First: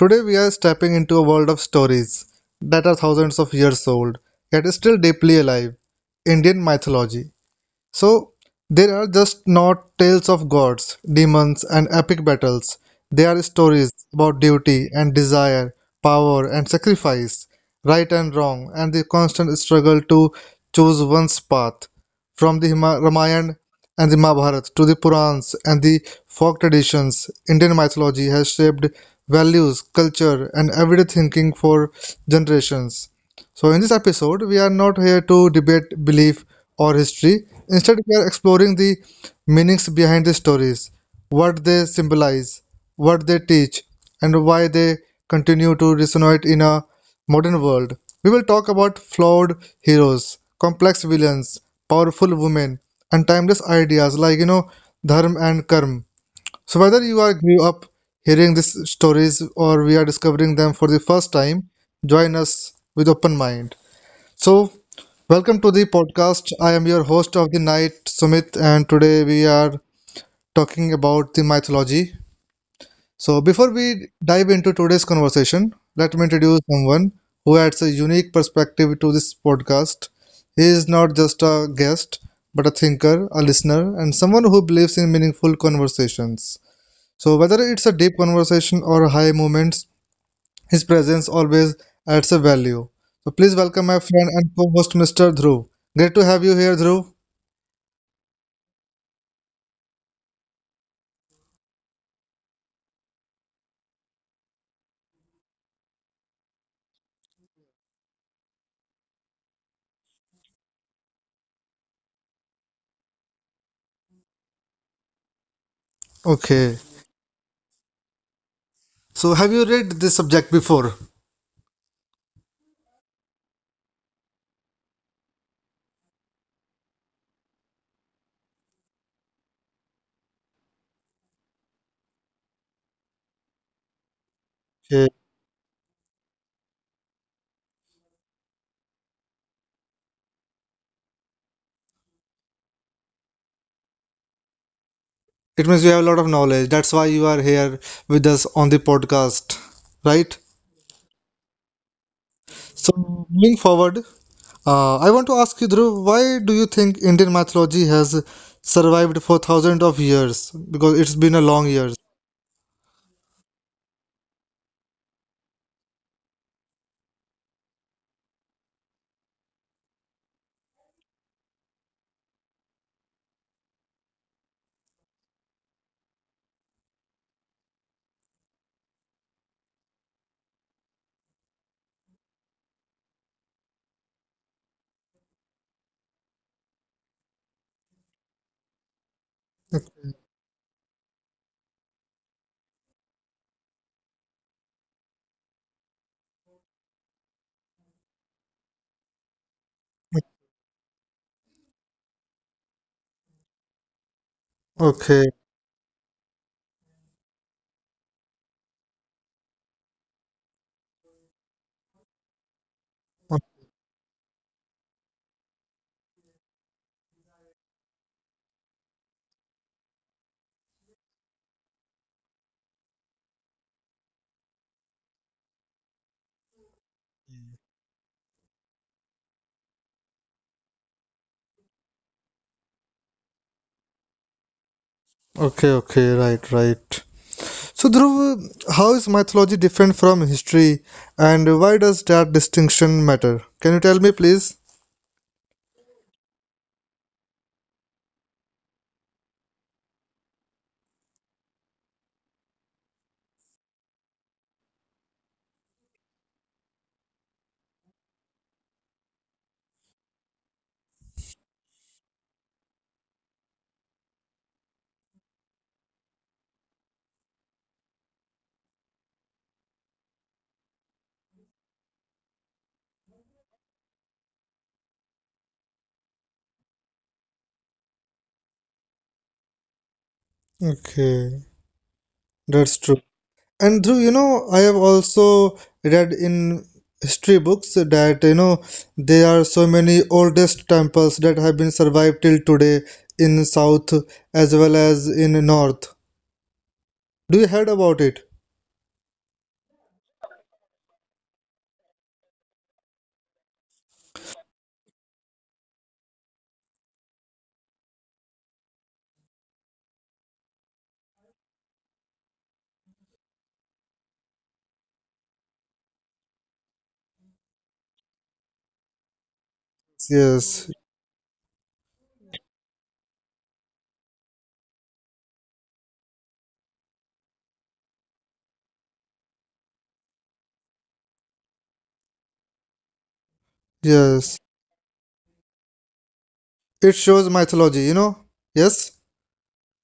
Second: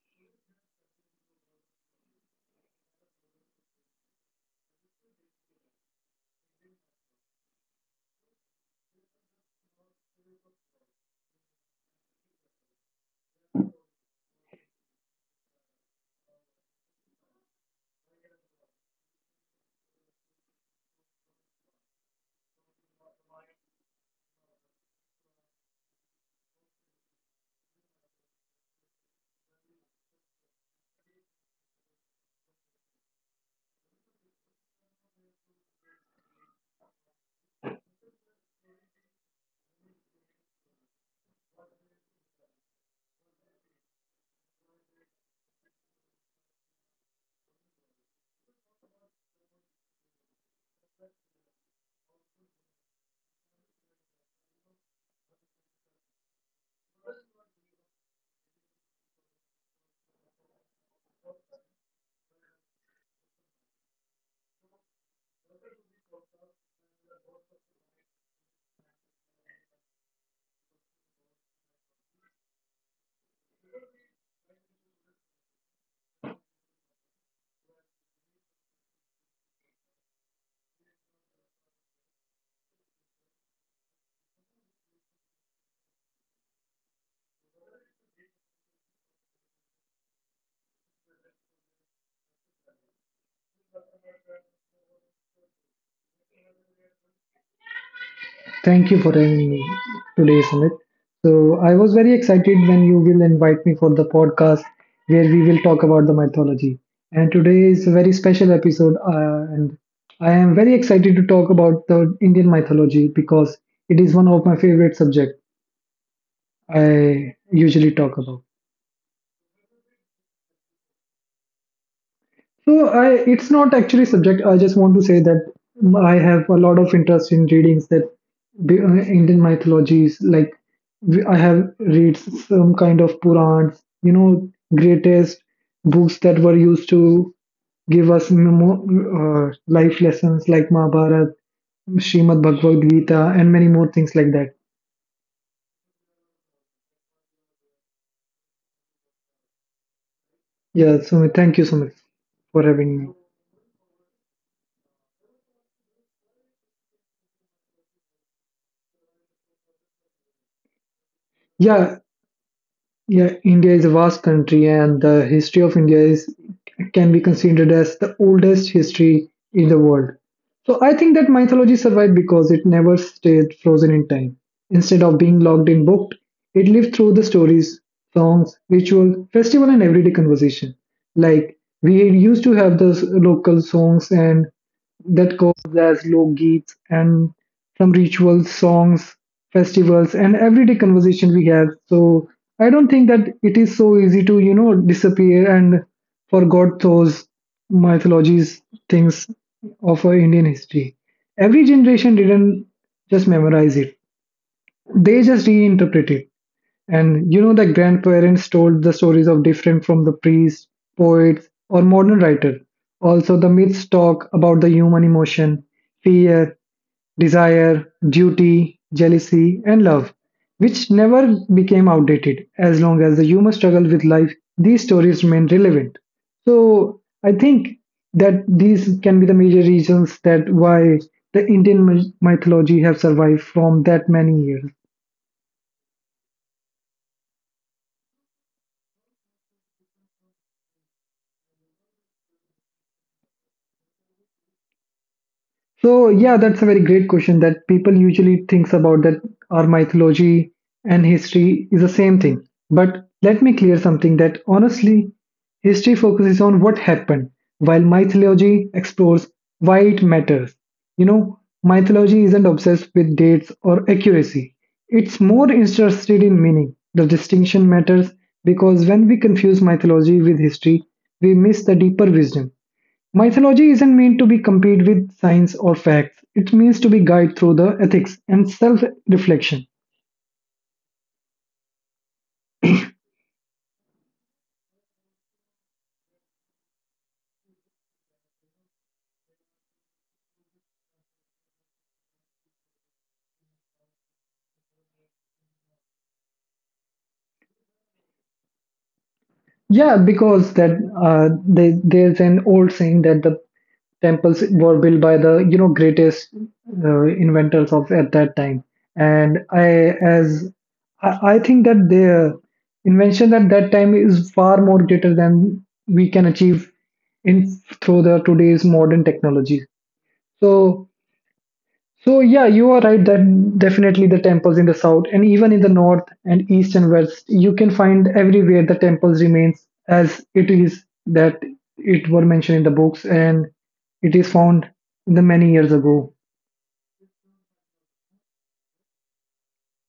Today we are stepping into a world of stories that are thousands of years old, yet is still deeply alive Indian mythology. So, there are just not tales of gods, demons, and epic battles. They are stories about duty and desire, power and sacrifice, right and wrong, and the constant struggle to choose one's path. From the Ramayana and the Mahabharata to the Purans and the folk traditions, Indian mythology has shaped values, culture, and everyday thinking for generations. So, in this episode, we are not here to debate belief or history. Instead, we are exploring the meanings behind the stories, what they symbolize, what they teach, and why they continue to resonate in a modern world. We will talk about flawed heroes, complex villains, powerful women, and timeless ideas like, dharma and karma. So, whether you are grew up hearing these stories or we are discovering them for the first time, join us with open mind. So, welcome to the podcast. I am your host of the night, Sumit, and today we are talking about the mythology. So, before we dive into today's conversation, let me introduce someone who adds a unique perspective to this podcast. He is not just a guest, but a thinker, a listener, and someone who believes in meaningful conversations. So, whether it's a deep conversation or high moments, his presence always adds a value. So please welcome my friend and co-host Mr. Dhruv. Great to have you here, Dhruv. Thank you for having me today, Sumit. So I was very excited when you will invite me for the podcast where we will talk about the mythology. And today is a very special episode, and I am very excited to talk about the Indian mythology because it is one of my favorite subject Okay. I usually talk about. So have you read this subject before? So, it's not actually subject. I just want to say that I have a lot of interest in readings that Indian mythologies. Like I have read some kind of Purans, you know, Okay. greatest books that were used to give us life lessons like Mahabharata, Srimad Bhagavad Gita, and many more things like that. It means you have a lot of knowledge. That's why you are here with us on the podcast, right? Yeah, so thank you so much for having me. So moving forward, I want to ask you, Dhruv, why do you think Indian mythology has survived for thousands of years? Because it's been a long Yeah, years. Yeah, India is a vast country, and the history of India is can be considered as the oldest history in the world. So I think that mythology survived because it never stayed frozen in time. Instead of being locked in booked, it lived through the stories, songs, ritual, festival, and everyday conversation. Like we used to have the local songs and that goes as lok geets and some rituals, songs, festivals, and everyday conversation we have. So I don't think that it is so easy to you know disappear and forgot those mythologies things of our Indian history. Every generation didn't just memorize it; they Okay. just reinterpret it. And you know, the grandparents told the stories of different from the priests, poets, or modern writer. Also, the myths talk about the human emotion, fear, desire, duty, jealousy, and love, which never became outdated as long as the human struggle with life, these stories remain relevant. So I think that these can be the major reasons that why the Indian mythology have survived from that many years. Okay. Okay. Right. Right. So, Dhruv, how is mythology different from history, and why does that distinction matter? Can you tell me, please? So yeah, that's a very great question that people usually thinks about that our mythology and history is the same thing. But let me clear something that honestly, history focuses on what happened, while mythology explores why it matters. You know, mythology isn't obsessed with dates or accuracy. It's more interested in meaning. The distinction matters because when we confuse mythology with history, we miss the deeper wisdom. Mythology isn't meant to be compete with science or facts. It means to be guided through the ethics and self-reflection. Okay, that's true. And Dhruv, you know, I have also read in history books that, you know, there are so many oldest temples that have been survived till today in South as well as in North. Do you heard about it? Yeah, because there's an old saying that the temples were built by the you know greatest inventors of at that time, and I think that their invention at that time is far more greater than we can achieve in through the today's modern technology. Yes, So So yeah, you are right that definitely the temples in the south and even in the north and east and west, you can find everywhere the temples remains as it is that it were mentioned in the books and it is yes. found the many years ago. It shows mythology, you know? Yes?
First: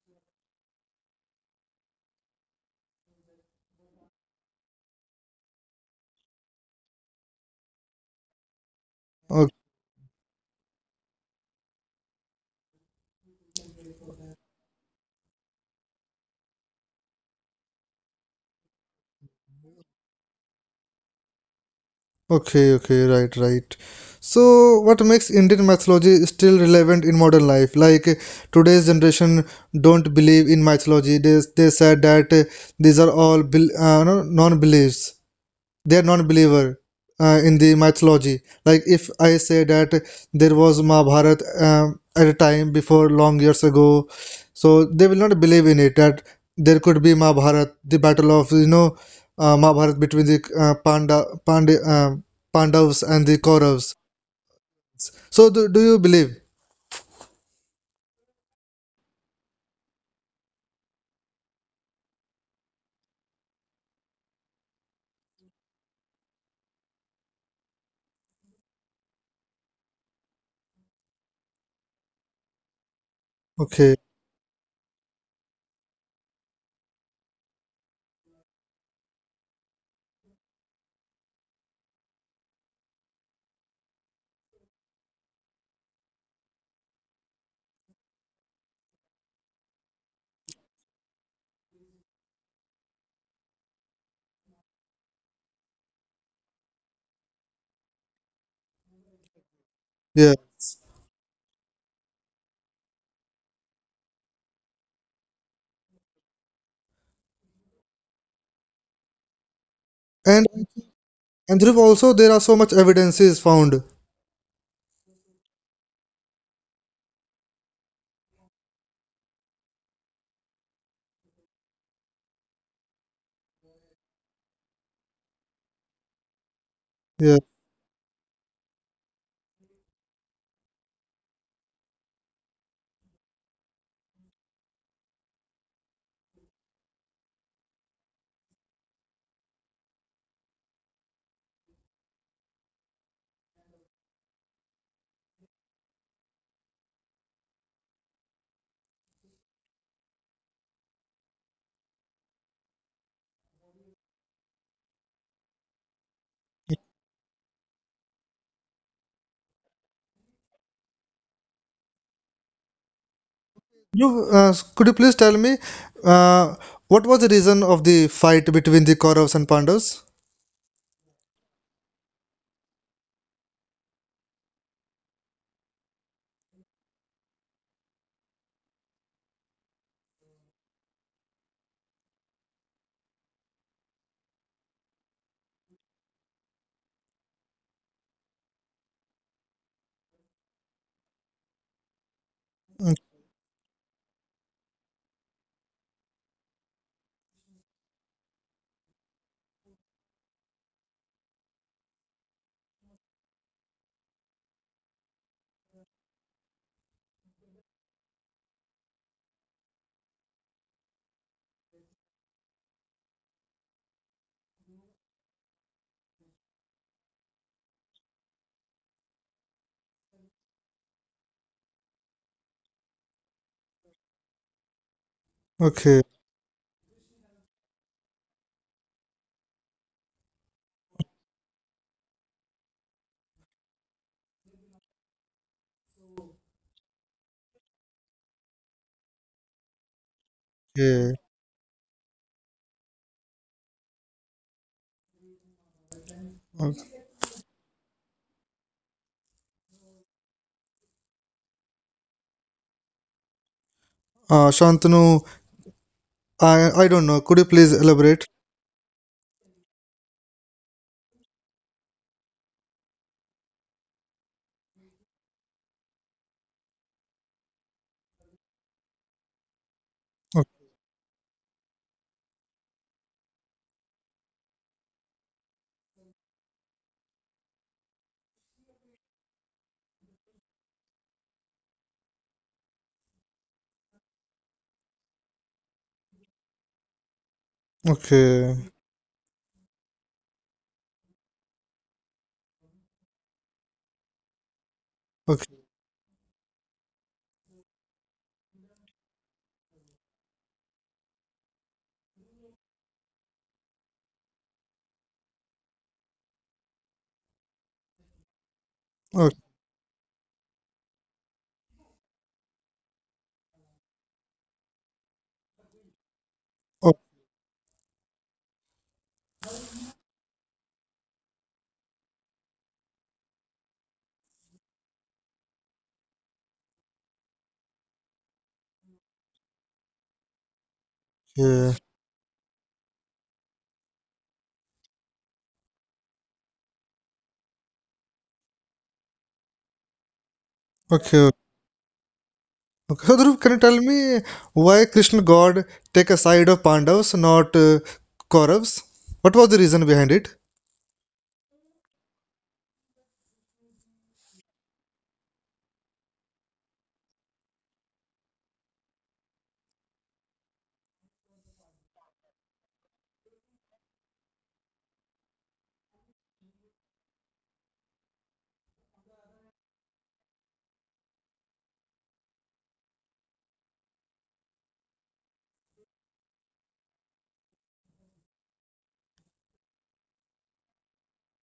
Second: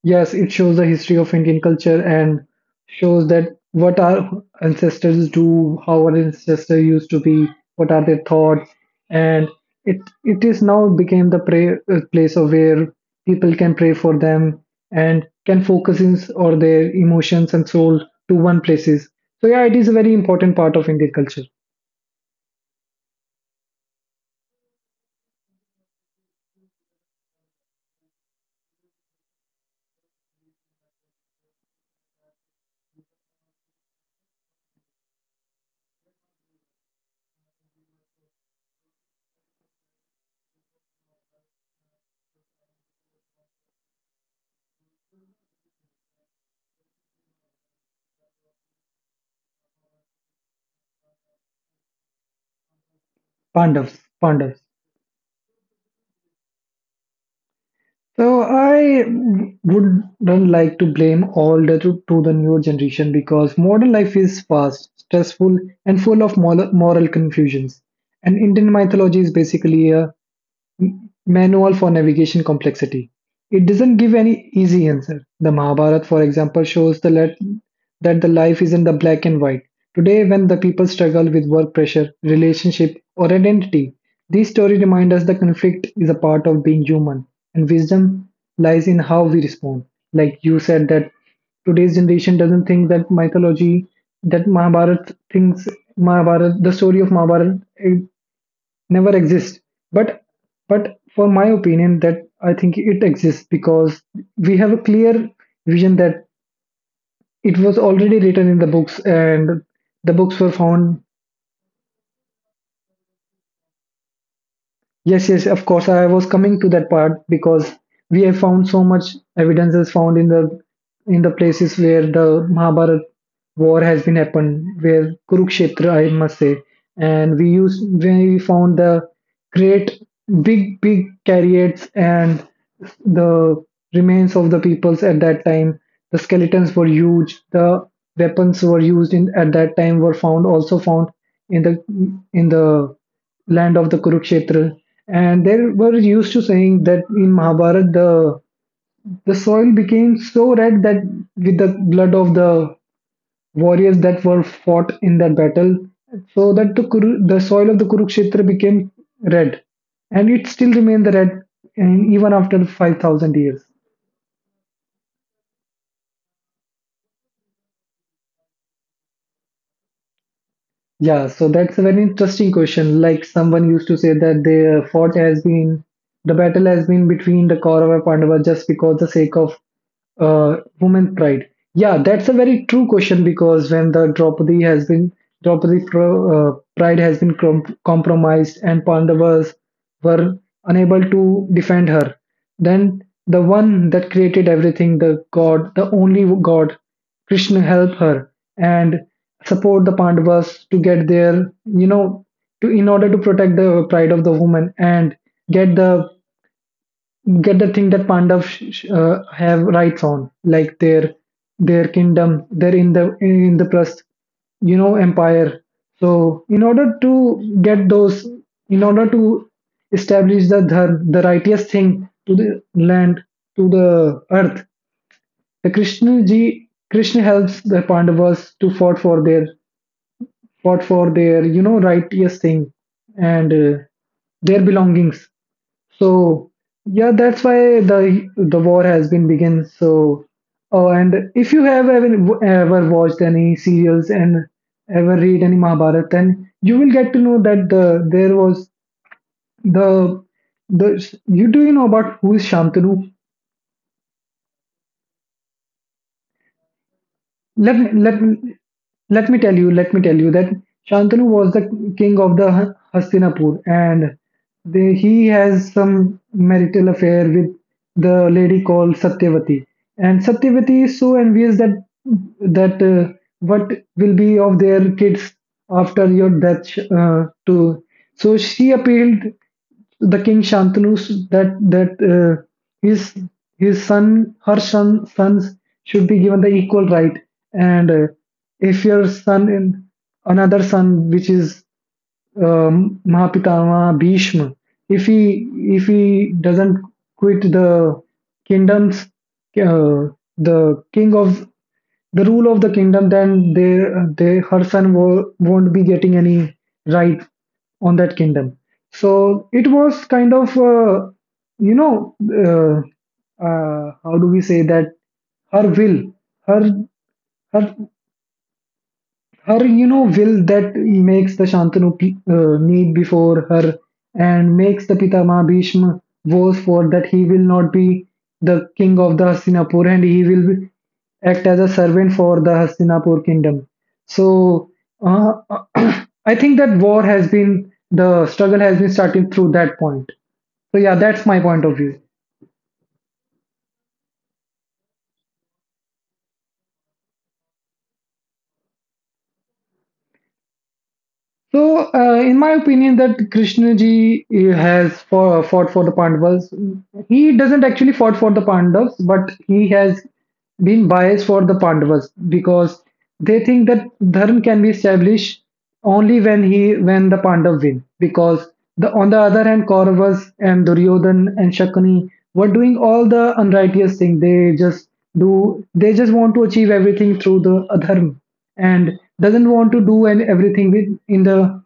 Yes, it shows the history of Indian culture and shows that what our ancestors do, how our ancestors used to be, what are their thoughts, and it it is now became the pray place of where people can pray for them and can focus in or their emotions and soul to one places. So yeah, it is a very important part of Indian culture. Okay, okay, right, right. So, what makes Indian mythology still relevant in modern life? Like today's generation don't believe in mythology. They said that these are all non-beliefs, they're non-believer in the mythology, like if I say that there was mahabharat at a time before long years ago, so they will not believe in it that there could be mahabharat, the battle of, mahabharat between the panda pandavas and the Pandavas, kauravas. Pandavas. So do you believe? So I wouldn't like to blame all the to the newer generation because modern life is fast, stressful, and full of moral confusions. And Indian mythology is basically a manual for navigation complexity. It doesn't Okay. give any easy answer. The Mahabharata, for example, shows the let, that the life isn't the black and white. Today, when the people struggle with work pressure, relationship, or identity, these stories remind us the conflict is a part of being human, and wisdom lies in how we respond. Like you said, that today's generation doesn't think that mythology, that Mahabharata thinks Mahabharata, the story of Mahabharata never exist but Yeah. but for my opinion that I think it exists because we have a clear vision that it was already written in the books and the books were and found. and Dhruv, also there are so much evidences found. Yes, yes, of course. I was coming to that part because we have found so much evidences found in the places where the Mahabharat war has been happened, where Kurukshetra, I must say, and Yeah. we found the great big big chariots and the remains of the peoples at that time. The skeletons were huge. The weapons were used in at that time were found in the in the land of the Kurukshetra. And they were used to saying that in Mahabharata, the soil became so red that with the blood of the warriors that were fought in that battle, so that the soil of the Kurukshetra became red. And it still remained the red and even after 5,000 years. You could you please tell me uh, what was the reason of the fight between the Kauravas and Pandavas? Yeah, so that's a very interesting question. Like someone used to say that the battle has been between the Kaurava and Pandava just because the sake of woman pride. Yeah, that's a very true question because when the Draupadi pride has been compromised and Pandavas were unable to defend her, Mm. then the one that created everything, the God, the only God. Krishna help her and support the Pandavas to get their, you know, to in order to protect the pride of the woman and get the get the thing that Pandavas have rights on, like their kingdom, they're in the plus, you know, empire. So in order to get those, in order to establish the dharm, the righteous thing to the land, to the earth, the Okay, Krishna helps the Pandavas to fight for their fought for their you know righteous thing and their belongings. So yeah, that's why the war has been begin. So oh, okay. and if you have ever watched any serials and ever read any Mahabharata, then you Uh. will get to know that there was the the you do you know about who is Shantanu? Shantanu, I don't know. Could you Let me please let me- elaborate? let me tell you let me tell you that Shantanu was the king of the Hastinapur and he has some marital affair with the lady called Satyavati and Satyavati O- is so envious that that uh, what will be of their kids after your death to so she appealed the king Shantanu that that his his son her son sons should be given the equal right and Okay, if your son in another son which is Mahapitama Bhishma if he okay. if he doesn't quit the kingdoms uh, the king of the rule of the kingdom, then they her son won't be getting any right on that kingdom. So O- it was kind of, you know, how do we say that her will, her okay, her her you know will that makes the Shantanu kneel before her and makes the Pitama Bhishma vows for that he will not be the king of the Hastinapur and act as a okay. servant for the Hastinapur kingdom. So uh, I think that war has been the struggle has been starting through that point. So yeah, that's my Okay. point of view. So, Dhruv, can you tell me why Krishna God take a side of Pandavas, not Kauravas? What was the reason behind it? So, in my opinion, that Krishnaji fought for the Pandavas. He doesn't actually fought for the Pandavas, but he has been biased for the Pandavas because they think that dharma can be established only when the Pandav win. Because on the other hand, Kauravas and Duryodhan and Shakuni were doing all the unrighteous thing. They just do. They just want to achieve everything through the adharma and doesn't want to do and everything in the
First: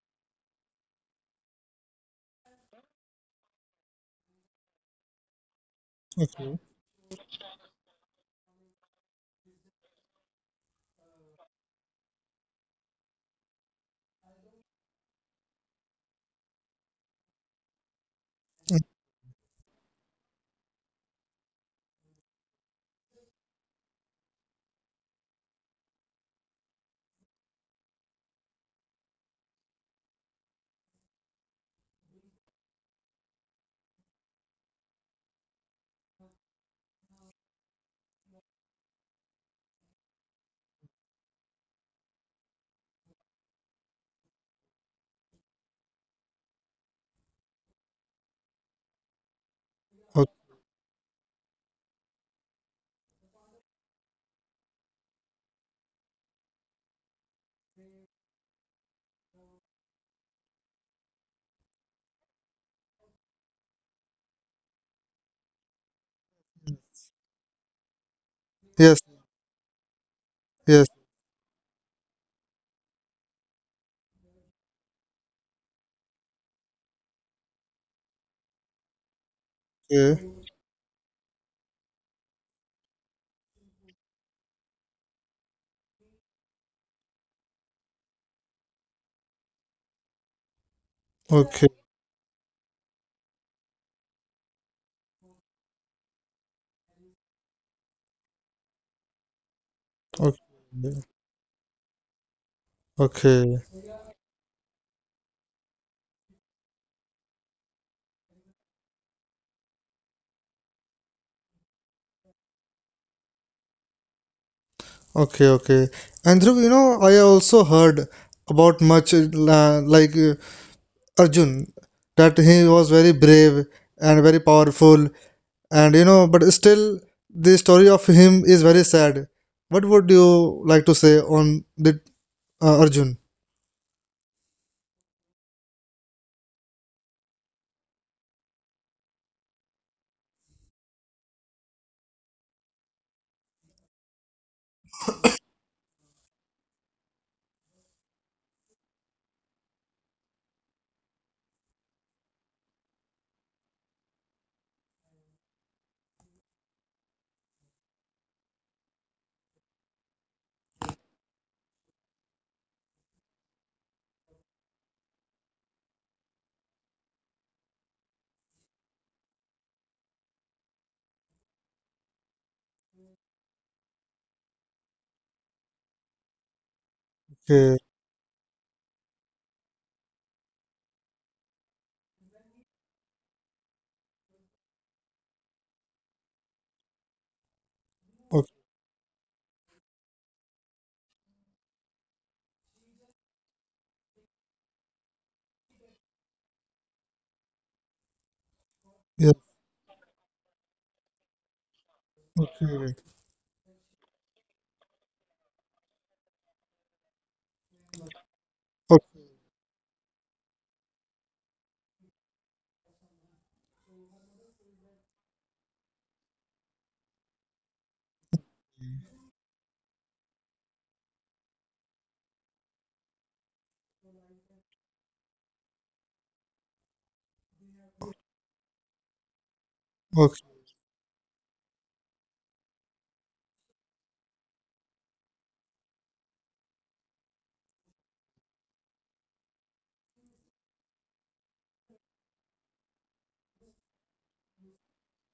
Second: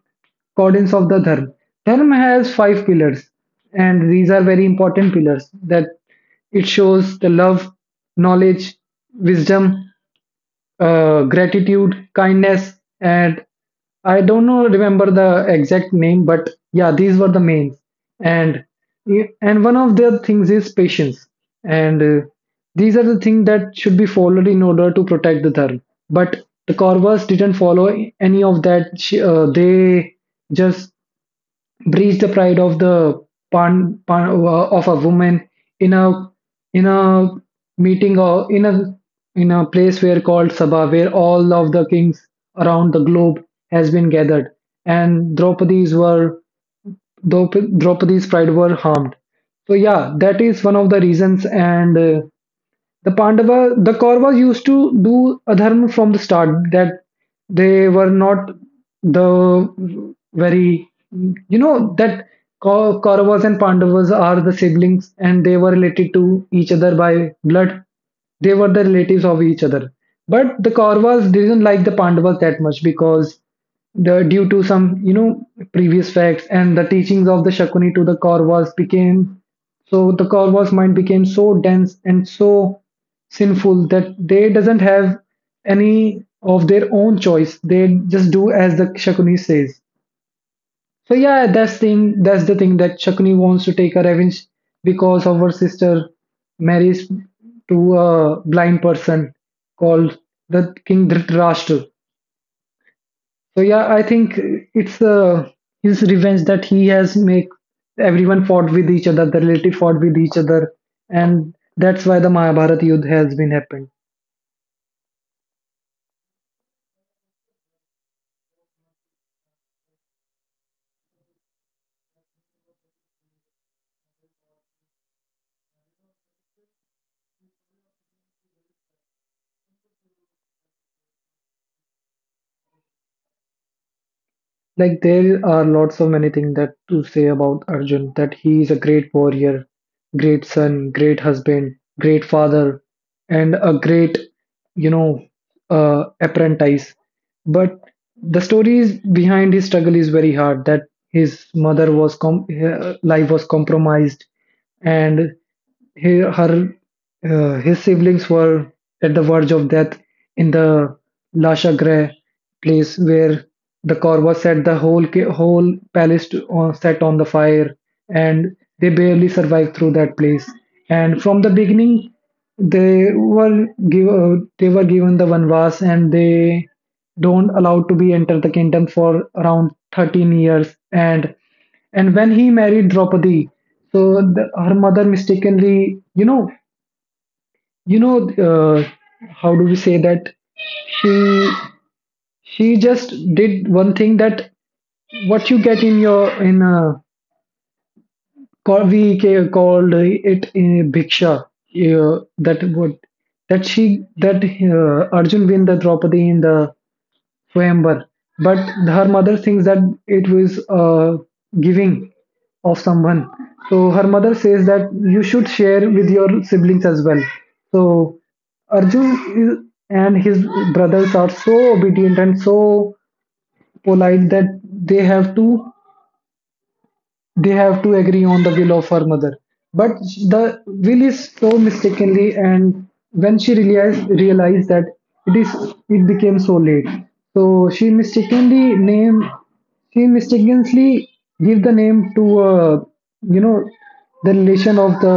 accordance of the dharma. Dharma has five pillars, and these are very important pillars that it shows the love, knowledge, wisdom, gratitude, kindness, and I don't know remember the exact name, but yeah, these were the mains. And one of the things is patience. And these are the things that should be followed in order to protect the Dharma. But the Kauravas didn't follow any of that. They just breach the pride of the of a woman in a in a meeting or in a place where called Sabha, where all of the kings around the globe has been gathered, and Draupadi's pride were harmed. So yeah, Okay. that is one of the reasons, and the Pandava, the Kauravas used to do adharma from the start. That they were not the very, you know, that Kauravas and Pandavas are the siblings, and they were related to each other by blood. They were the Yes, relatives of each other. But the yes. Kauravas didn't like the Pandavas that much because the due to some, you know, previous facts and the teachings of the Shakuni to the Kauravas became, so the Korva's mind became so dense and so sinful that they doesn't have any of their own choice. They just do as the Shakuni says. So yeah, Okay, that's thing. That's the thing that Shakuni wants to take a revenge because of her sister marries to a blind person okay, called the okay, King Dhritarashtra. okay. So yeah, I think it's his revenge that he has make everyone fought with each other, the relative fought with each other, and that's why the Mahabharata Yudh has been happened. Okay, okay. And Dhruv, you know, I also heard about much like Arjun, that he was very brave and very powerful, and you know, but still the story of him is very sad. What would you like to say on the Arjun? Like there are lots of many things that to say about Arjun, that he is a great warrior, great son, great husband, great father, and a great, you know, apprentice. But the stories behind his struggle is very hard. That his mother was her life was compromised, and he, her, his siblings were at the verge of death in the Lasha Grey place where the Korva set the whole palace to, on, set on the fire, and they barely survived through that place. And from the beginning, they were they were given the vanvas, and they don't Okay, allowed to be enter the kingdom for around 13 years. And when he married Draupadi, so the, her mother mistakenly, you know, you know, okay, uh, how do we say that? She she just did one thing, that what you get in your in a call yeah, we called it a bhiksha, okay, that okay, what that she that Arjun win the Draupadi in the Swayamvar. But her mother thinks that it was giving of someone. So her mother says that you should share with your siblings as well. So Arjun is, and his brothers are so obedient and so polite that they have to agree on the will of her mother, but okay, the will is so mistakenly and when she realized that it is, it became so late, so she mistakenly name, she mistakenly give the name to, you know, the relation of the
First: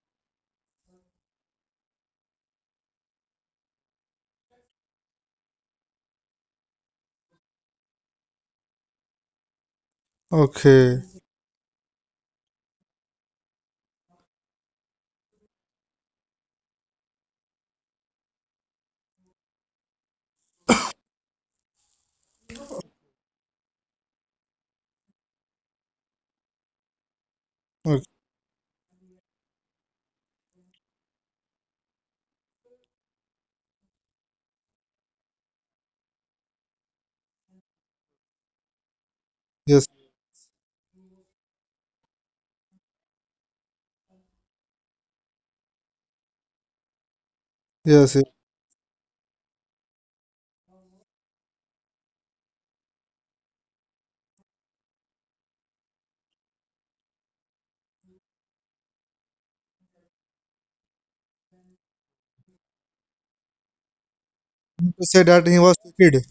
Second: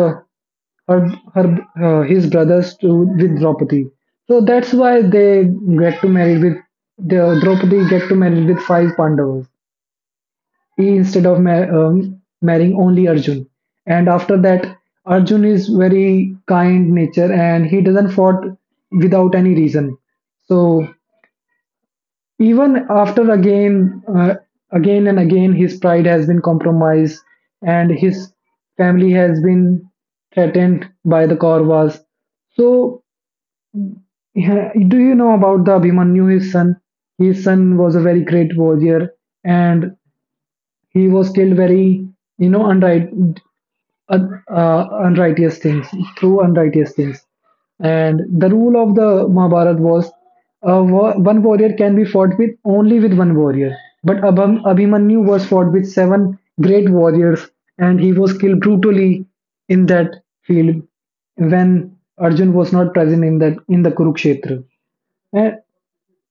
her her his brothers to with Draupadi, so that's why they get to marry with the Draupadi get to marry with five Pandavas okay, instead of marrying only Arjun. And after that, Arjun is very kind nature and he doesn't fought without any reason. So even again and again, his pride has been compromised and okay. his family has been threatened by the Kauravas. So yeah, do you know about the Abhimanyu, his son? His son was a very great warrior Yes, and he was still very, you know, unrighteous things, through unrighteous things. yes. And Yes. the rule of the Mahabharata was, one warrior can be fought with only with one warrior. But Abhimanyu was fought with seven great warriors and he was killed brutally in that field when Arjun was not present in that in the Kurukshetra. To say that And he was cheated,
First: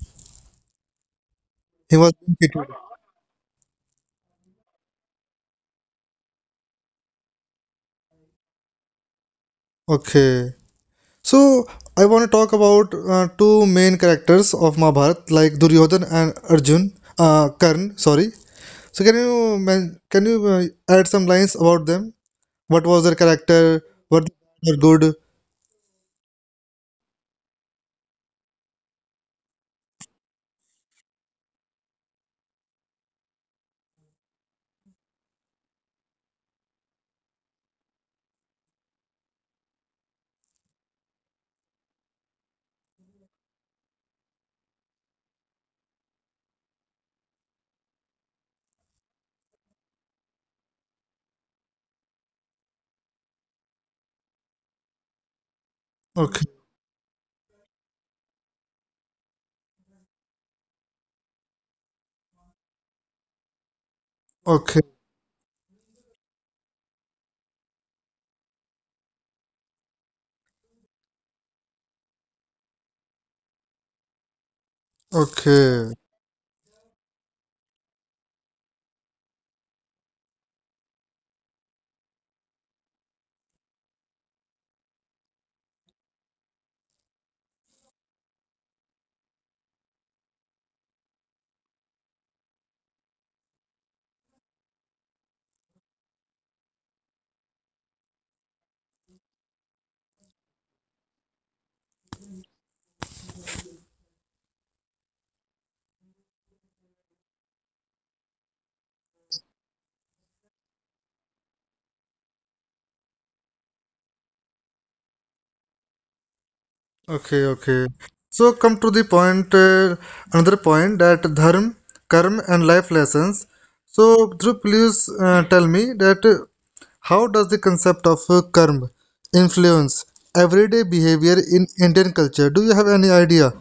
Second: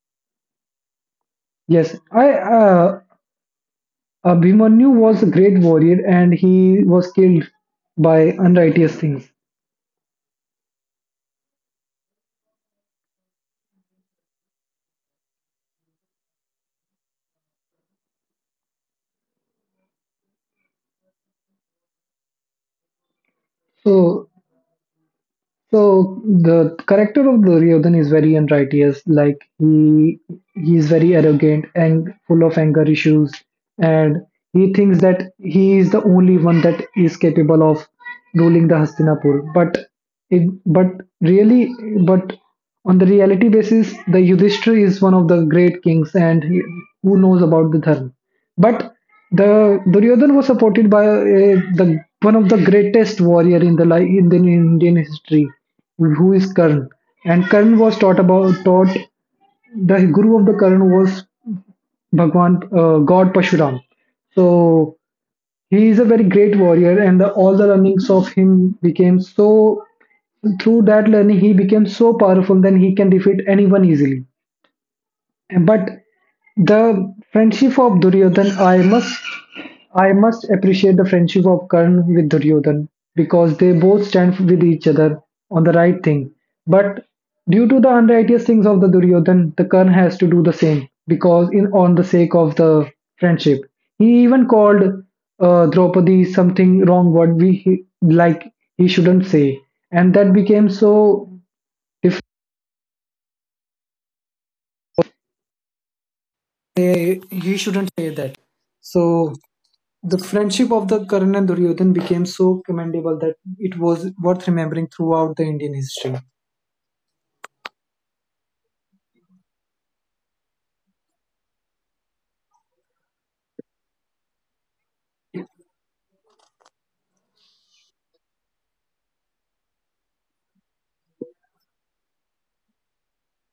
yes, he was I being cheated. Abhimanyu was a great warrior and he was killed by unrighteous things. Okay. So I want to talk about two main characters of Mahabharata, like Duryodhan and Arjun, Karn. Sorry. So can you add some lines about them? What was their character? What, So, they were good? so the character of Duryodhan is very unrighteous. Like he is very arrogant and full of anger issues, and he thinks that he is the only one that is capable of ruling the Hastinapur. But it, but really, but on the reality basis, the Yudhishthira is one of the great kings and he, who knows about the dharma. But the Duryodhan was supported by, the one of the greatest warrior in the in the Indian history, who Okay, is Karna? And Karna was taught about taught the guru of the Karna was Bhagwan, God Pashuram. okay, So he is a very great warrior, and the, all the learnings of him became so, through that learning he became so powerful that he can defeat anyone easily. But okay. the friendship of Duryodhan, I must appreciate the friendship of Karna with Duryodhan because they both stand with each other on the right thing. But due to the unrighteous things of the Duryodhan, the Karna has to do the same because in on the sake of the friendship, he even called, Draupadi something wrong word like he shouldn't say, and that became so. If he shouldn't say that, so. The friendship of the Karan and Duryodhan became so commendable that it was worth remembering throughout the Indian history. Okay, okay. So come to the point, another point, that dharma, karma, and life lessons. So Dhruv, please tell me that how does the concept of karma influence everyday behavior in Indian culture? Do you have any idea?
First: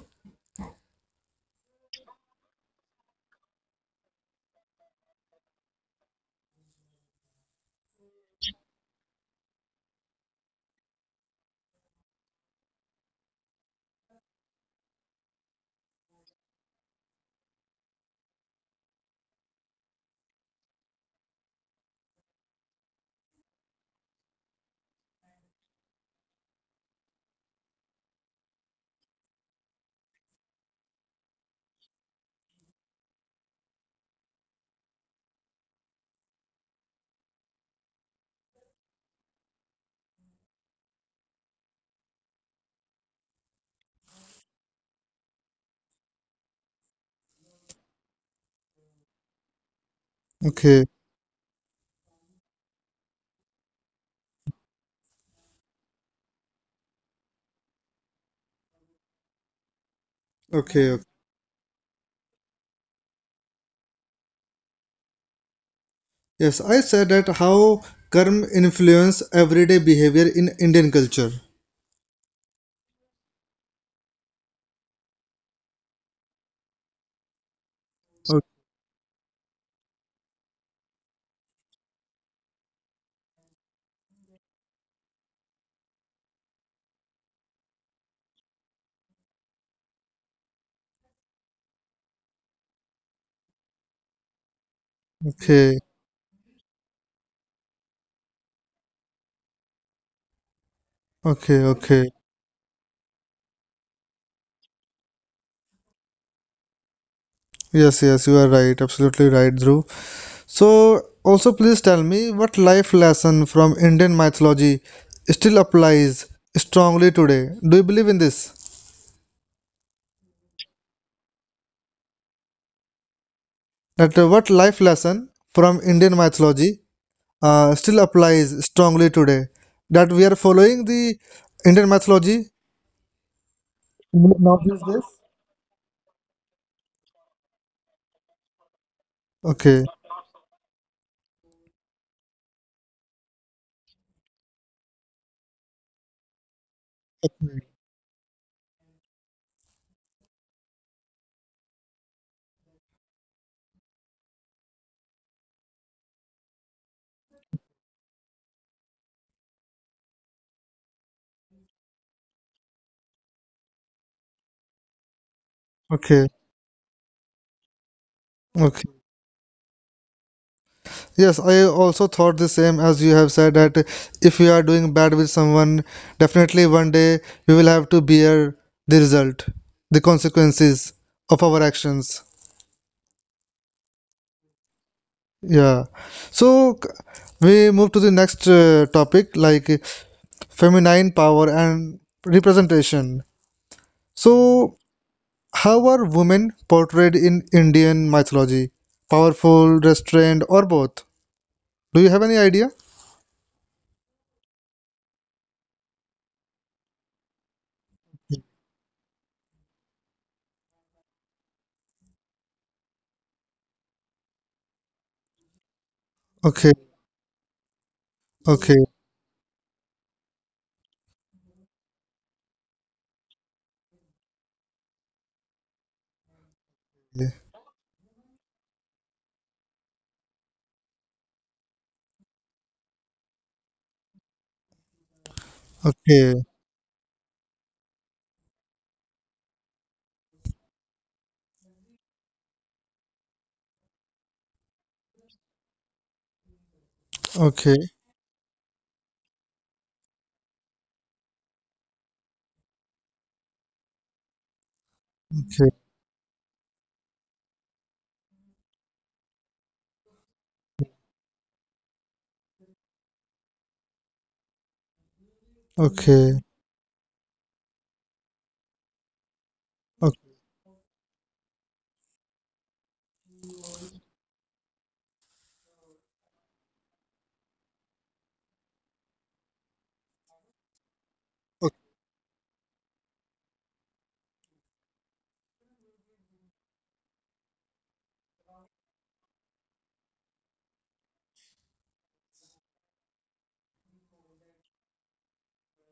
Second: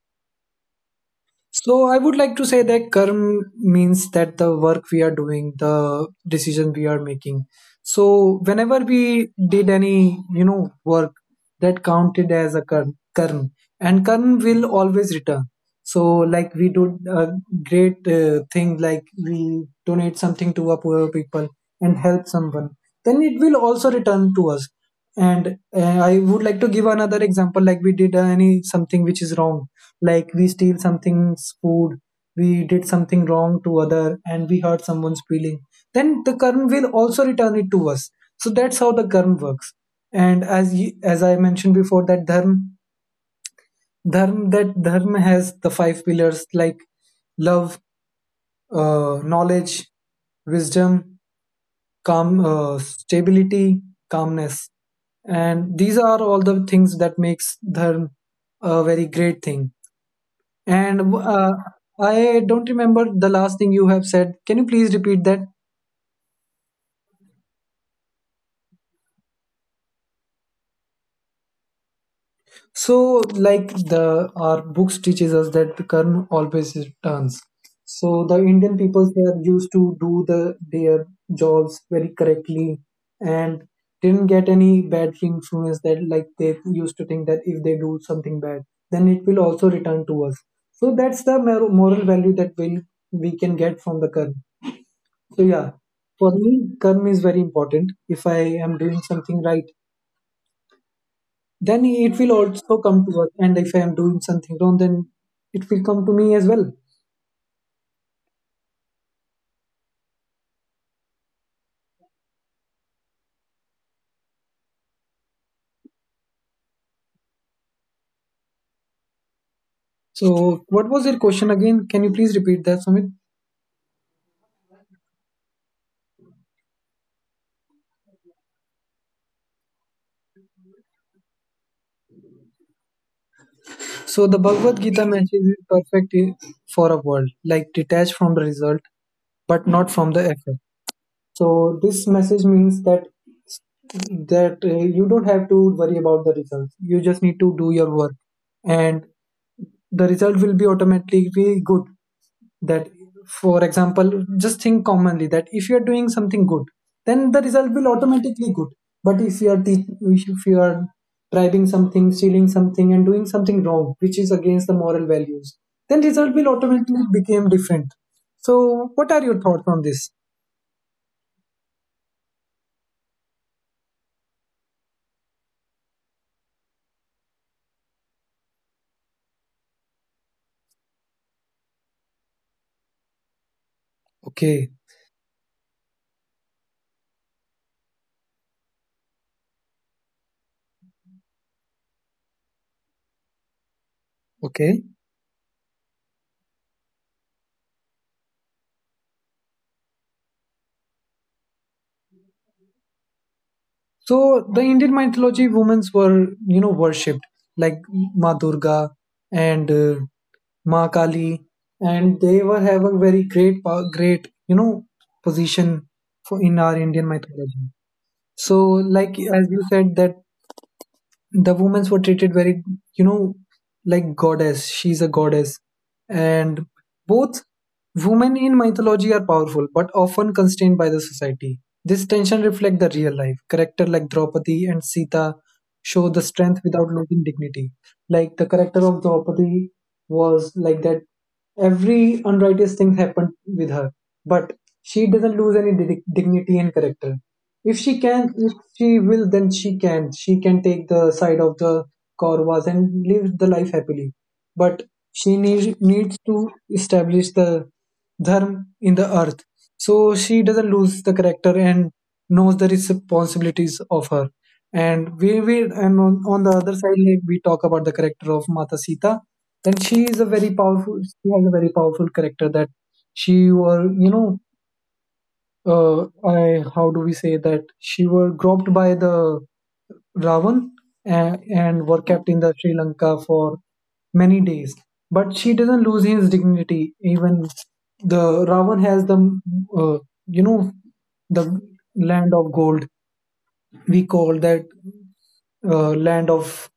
So I would like to say that karma means that the work we are doing, the decision we are making. So whenever we did any, you know, work that counted as a karma, and karma will always return. So like we do a great, thing, like we donate something to a poor people and help someone, then it will also return to us. And I would like to give another example, like we did, any something which is wrong, like we steal something's food, we did something wrong to other and we hurt someone's feeling, then the karma will also return it to us. So that's how the karma works. And as you, as I mentioned before, that dharma has the five pillars, like love, knowledge, wisdom, Okay, calm, stability, calmness, and these are all the things that makes dharma a very great thing. okay, And okay. I don't remember the last thing you have said. Can you please repeat that? Yes, I said that how karma influence everyday behavior in Indian culture. So, like the our books teaches us that the kern always returns. So the Indian people, they are used to do the their jobs very correctly and didn't get any bad influence, that like they used to think that if they do something bad, then it will also return to us. So that's the moral value that will, we can get from the kern. So yeah, Okay, for me, karma is very important. If I am doing something right, then okay, it will okay. also come to us. And if I am doing something wrong, then it will come to me as well. Yes, yes, you are right. Absolutely right, Dhruv. So, also please tell me what life lesson from Indian mythology still applies strongly today? Do you believe in this? So what was your question again? Can you please repeat that, Sumit? That what life lesson from Indian mythology still applies strongly today? That we are following the Indian mythology So the Bhagavad now Gita these days? matches is perfect for a world, like detached from the result, but not Okay, from the effort. So this message means that, you don't have to worry about the results. You just need to do your work, and the result will be automatically good. That, for example, just think commonly that if you are doing something good, then the result will automatically good. But if you are bribing something, stealing something and doing something wrong which is against the moral values, then result okay, will automatically become different. So okay. what are your thoughts on this? Yes, I also thought the same as you have said, that if we are doing bad with someone, definitely one day we will have to bear the result, the consequences of our actions. Okay, Yeah. So c- we move to the next topic, like feminine power and representation. So, okay. how are women portrayed in Indian mythology? Powerful, restrained, or both? Do you have any idea? So the Indian mythology, women's were, you know, worshipped, like Ma Durga and, Ma Kali, and they were have a very great great, you know, position for in our Okay, Indian mythology. So okay, like as you said, that the women were treated very, you know, like goddess, she's a goddess, and both women in mythology are powerful but often constrained by the society. This tension reflects the real life character, like Draupadi and Sita show the strength okay. without losing dignity. Like the character of Draupadi was like that, every unrighteous thing happened with her, but she doesn't lose any dignity and character. If she Okay, can, if she will, then she can take the side of the Corvas and live the life happily, but she needs okay, to establish the dharma in the earth. So she doesn't lose the character and knows the responsibilities of her. And we will, and on the other okay, side, if we talk about the character of Mata Sita, then she is a very powerful, she has a very powerful character, that she or, you know, I, how do we say that, she were groped by the Ravan, and were kept in the Sri Lanka for many days. But she doesn't lose his dignity. Even the Ravan has the, uh, you know, the land of gold, we call that, land of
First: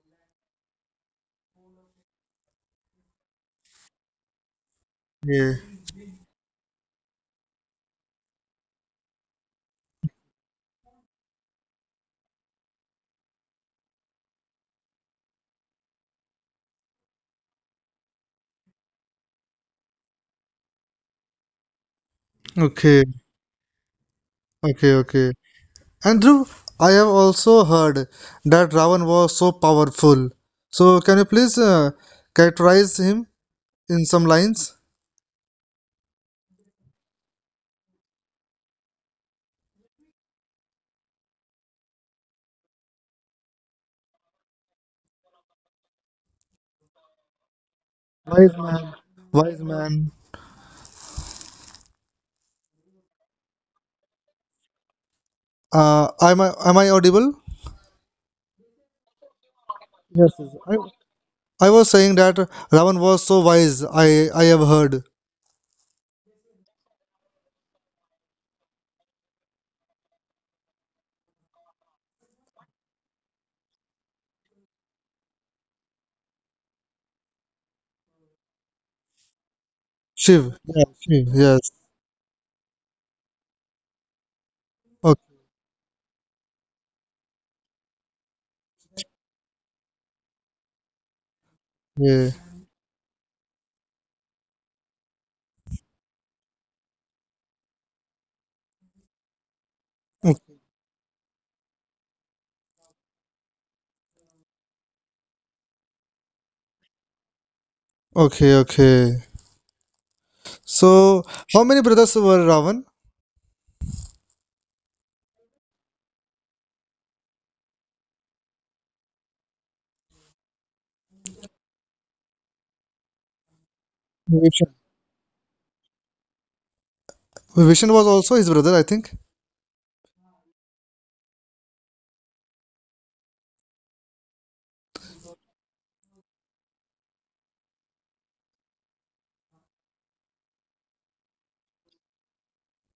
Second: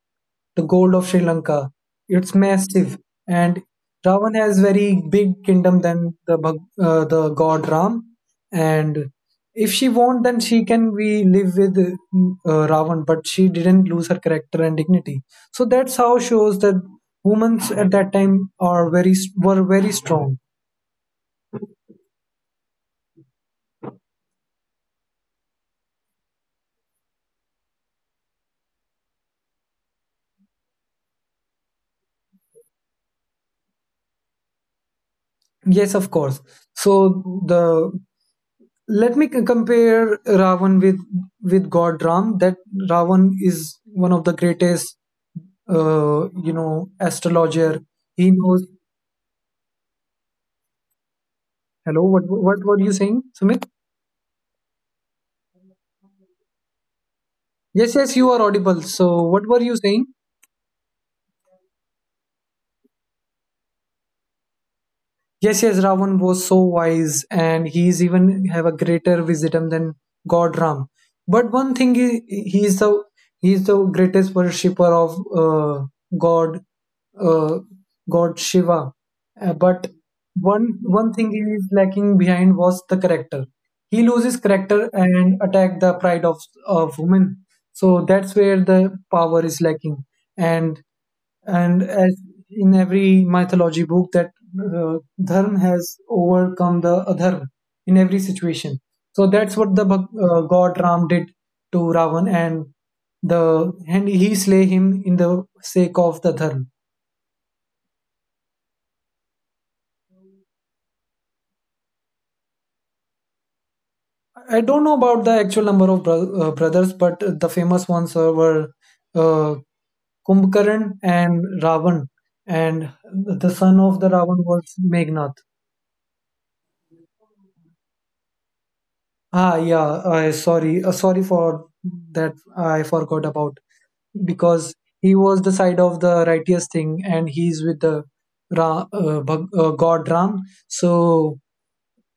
the gold of Sri Lanka. It's massive, and Ravan has very big okay, kingdom than the the god Ram. And if she want, then she can we live with, Ravan, but she didn't lose her character and dignity. So that's how shows that women at that time are very, were very strong. okay, okay, okay, okay. And Dhruv, I have also heard that Ravan was so powerful. So can you please characterize him in some lines? Yes, of course. So the, let me compare Ravan with God Ram. That Ravan is one of the greatest, you know, astrologer. He knows. Wise man, wise man. Hello, what were you saying, Sumit? Am I audible? Yes, yes, you are audible. So, what were you saying? Yes, yes. I was saying that Ravan was so wise. I have heard. Yes, yes, Ravan was so wise, and he's even have a greater wisdom than God Ram. But one thing he is the, he is the greatest worshipper of, God, uh, God Shiva. But Shiv. Yeah, one Shiv. thing he Yes. is lacking behind was the character. He loses character and attack the pride of women. So that's where the power is lacking. And and Okay. as in every mythology book, that, uh, dharma has overcome the adharma in every situation. So that's what the O- god Ram did to Ravan, and the and he slay him in the sake of the dharma. Okay. Okay. So how many brothers were Ravan? I don't know about the actual number of brothers, but the famous ones were, uh, Kumbkaran and Ravan, and the son of the Ravan was Meghnath. Vishnu was also his brother, I think. Ah, yeah. Sorry for that. I forgot about, because he was the side of the righteous thing, and he's with the God Ram. So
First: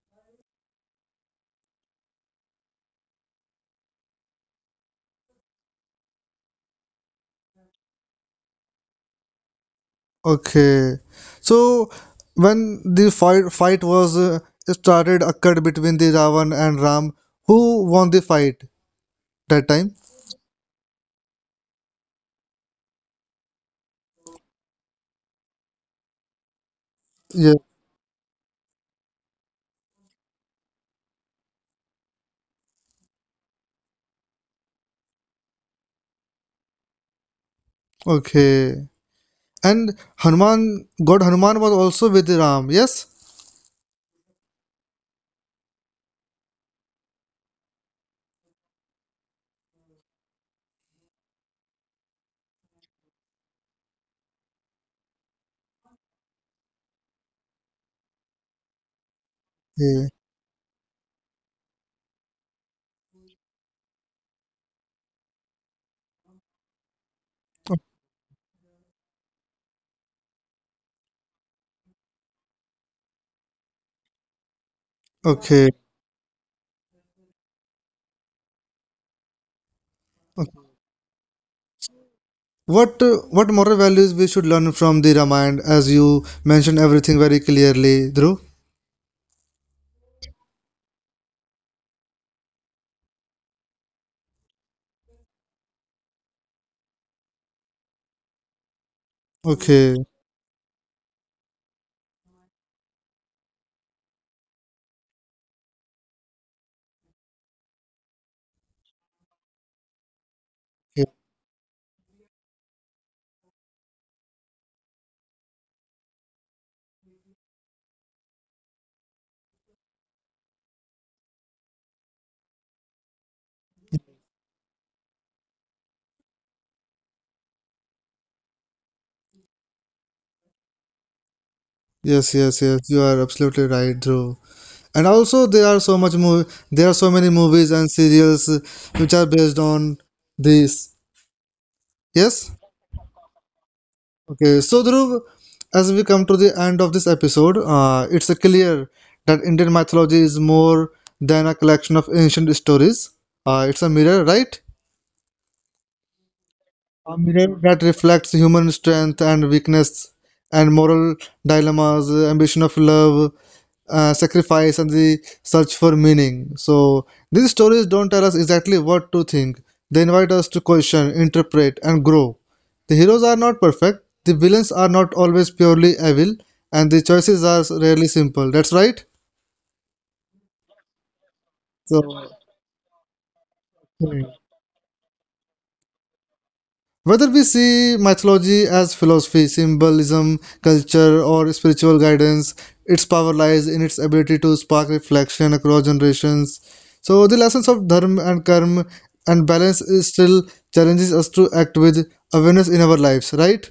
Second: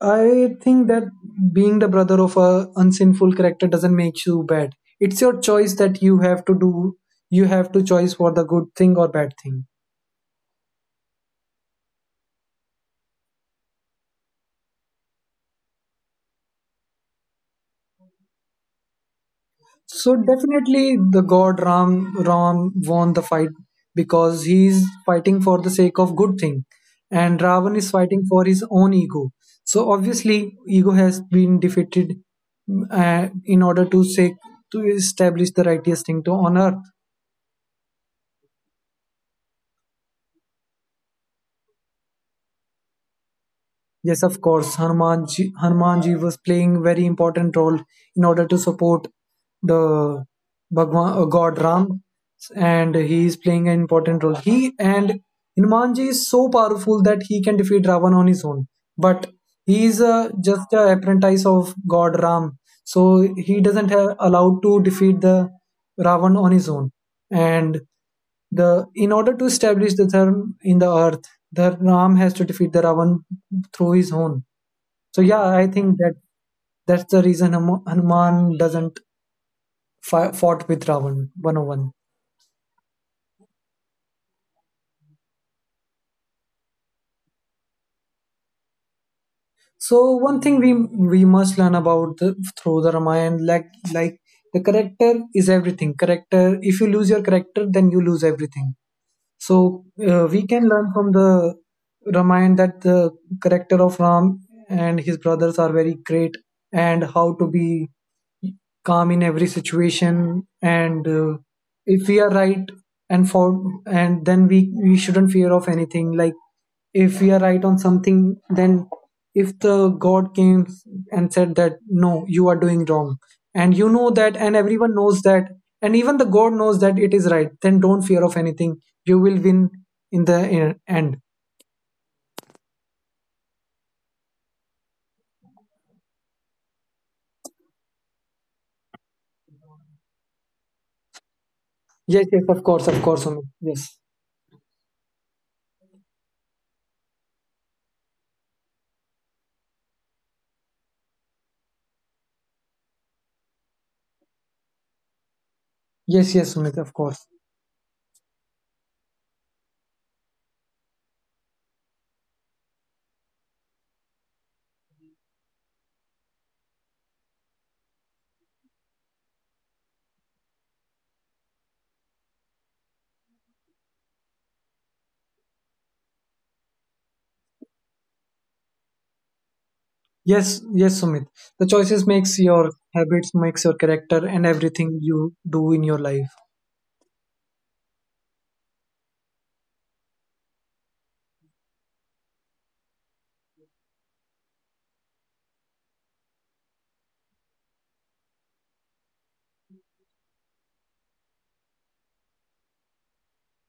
I think that being the brother of a unsinful character doesn't make you bad. It's your choice that you have to do. You have to choice for the good thing or bad thing. Okay. So when the fight was started occurred between the Ravan and Ram, who won the fight that time? So definitely, the god Ram won the fight because he's fighting for the sake of good thing, and Yeah. Ravan is fighting for his own ego. So obviously, ego has been defeated, in order to say to establish the righteous thing to on earth. Okay. And Hanuman, God Hanuman was also with Ram. Yes. Yes, of course, Hanumanji was playing very important role in order to support the God Ram, and he is playing an important role. He and Hanumanji is so powerful that he can defeat Ravan on his own, but he is Yeah. Just a apprentice of God Ram, so he doesn't have allowed to defeat the Ravan on his own, and the in order to establish the dharma in the earth, the Ram has to defeat the Ravan through his own. So yeah, Okay. I think that that's the reason Hanuman doesn't Okay. fought with Ravan 101. What moral values we should learn from the Ramayana, as you mentioned everything very clearly, Dhruv? So one thing we must learn about the, through the Ramayana, like the character is everything. Character, if you lose your character, then you lose everything. So Okay. We can learn from the Ramayana that the character of Ram and his brothers are very great, and how to be calm in every situation. And Okay. If we are right, and for, and then we shouldn't fear of anything. Like if we are right on something, then if the god came and said that no, you are doing wrong, and you know that, and everyone knows that, and even the god knows that it is right, then don't fear of anything. You will win in the end. Yes, yes, yes. You are absolutely right, Dhruv. And also there are so much movie, there are so many movies and serials which are based on this. Yes, yes, Yes. of course, of course, Sumit. Yes, Okay. So Dhruv, as we come to the end of this episode, it's clear that Indian mythology is more than a collection of ancient stories. It's a mirror, right? yes, yes, Sumit, of A course. mirror that reflects human strength and weakness and moral dilemmas, ambition of love, sacrifice, and the search for meaning. So these stories don't tell us exactly what to think. They invite us to question, interpret, and grow. The heroes are not perfect. The villains are not always purely evil, and the choices are rarely simple. That's right. Yes, yes, Sumit, the So, choices makes your habits, makes your hmm. character and everything you do in your life. Whether we see mythology as philosophy, symbolism, culture, or spiritual guidance, its power lies in its ability to spark reflection across generations. So, the lessons of dharma and karma and balance is still challenges us to act with awareness in our lives, right?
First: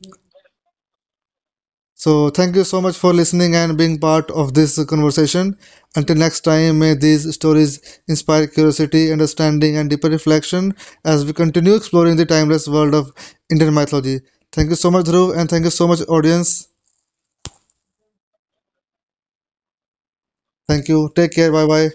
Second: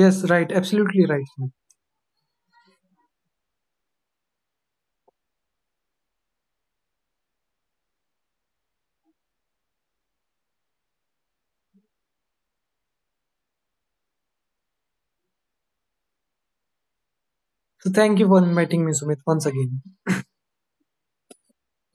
Yes, right, absolutely right, Sumit. So, thank you so much for listening and being part of this conversation. Until next time, may these stories inspire curiosity, understanding, and deeper reflection as we continue exploring the timeless world of Indian mythology. Thank you so much, Dhruv, and thank you so much, audience. So thank you for inviting me, Sumit, once again. Thank you. Take care. Bye bye.